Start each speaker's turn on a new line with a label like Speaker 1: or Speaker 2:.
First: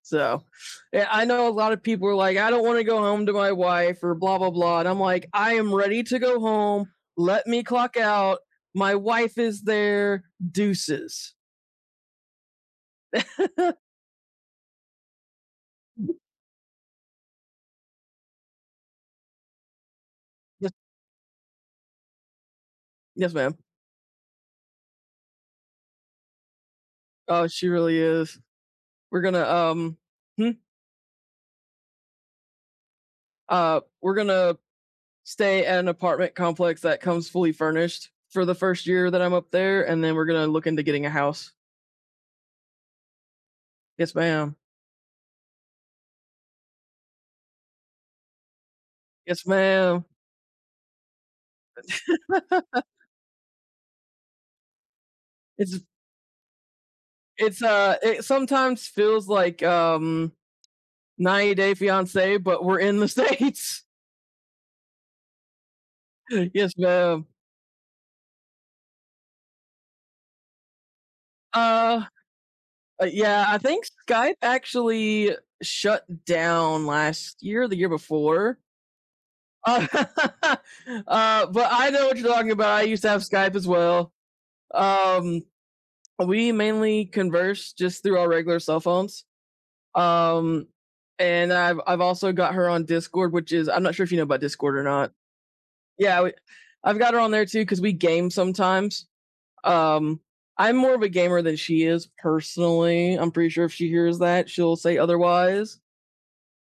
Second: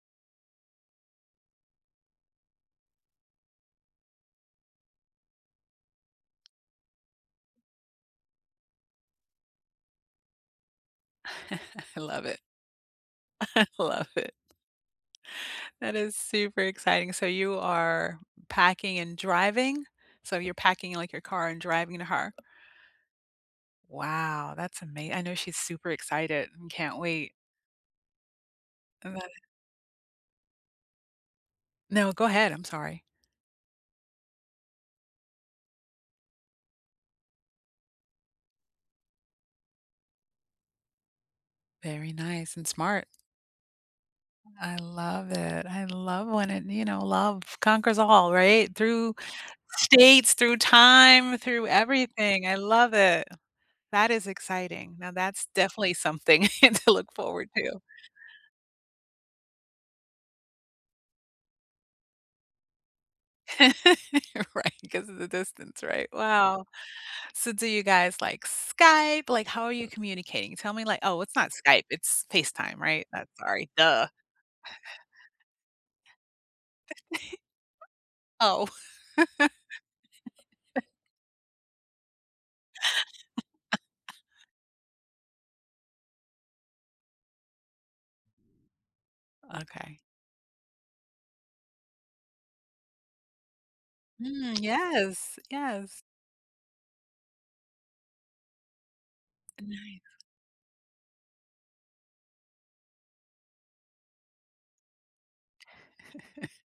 Speaker 1: So, eh, I know a lotta people are like, "I don't wanna go home to my wife or blah blah blah," and I'm like, "I am ready to go home. Let me clock out. My wife is there. Deuces."
Speaker 2: I love it. I love it. That
Speaker 1: Mhm.
Speaker 2: is super exciting, so you are packing and driving? So you're
Speaker 1: Yeah.
Speaker 2: packing, like, your car and driving to her.
Speaker 1: Yes, ma'am.
Speaker 2: Wow, that's ama I know she's super excited and can't wait.
Speaker 1: Oh, she really is.
Speaker 2: That
Speaker 1: We're gonna, um hmm?
Speaker 2: No, go ahead, I'm sorry.
Speaker 1: Uh, we're gonna, stay at an apartment complex that comes fully furnished for the first year that I'm up there, and then we're gonna look into getting a house.
Speaker 2: Very nice and smart.
Speaker 1: Yes, ma'am.
Speaker 2: I love it, I love when it you know, love conquers all, right? Through
Speaker 1: Yes, ma'am.
Speaker 2: states, through time, through everything, I love it. That is exciting, now that's
Speaker 1: It's
Speaker 2: definitely something to look forward
Speaker 1: It's,
Speaker 2: to.
Speaker 1: uh, it sometimes feels like, um, 90 Day Fiancé, but we're in The States.
Speaker 2: Right, 'cause of the distance, right? Wow.
Speaker 1: Yes, ma'am.
Speaker 2: So do you guys, like, Skype? Like, how are you communicating? Tell me, like oh, it's not Skype,
Speaker 1: Uh
Speaker 2: it's FaceTime,
Speaker 1: uh,
Speaker 2: right? That
Speaker 1: yeah, I
Speaker 2: sorry,
Speaker 1: think
Speaker 2: duh.
Speaker 1: Skype actually shut down
Speaker 2: Tha
Speaker 1: last year or the year before.
Speaker 2: Oh.
Speaker 1: Oh, uh, but I know what you're talking about, I used to have Skype as well. Um, we mainly converse just through our regular cell phones.
Speaker 2: Okay.
Speaker 1: Um, and I've I've also got her on Discord, which is I'm not sure if you know about
Speaker 2: Mm,
Speaker 1: Discord or not.
Speaker 2: yes, yes.
Speaker 1: Yeah, we I've got her on there too 'cause we game sometimes.
Speaker 2: Nice.
Speaker 1: Um, I'm more of a gamer than she is personally, I'm pretty sure if she hears that, she'll say otherwise.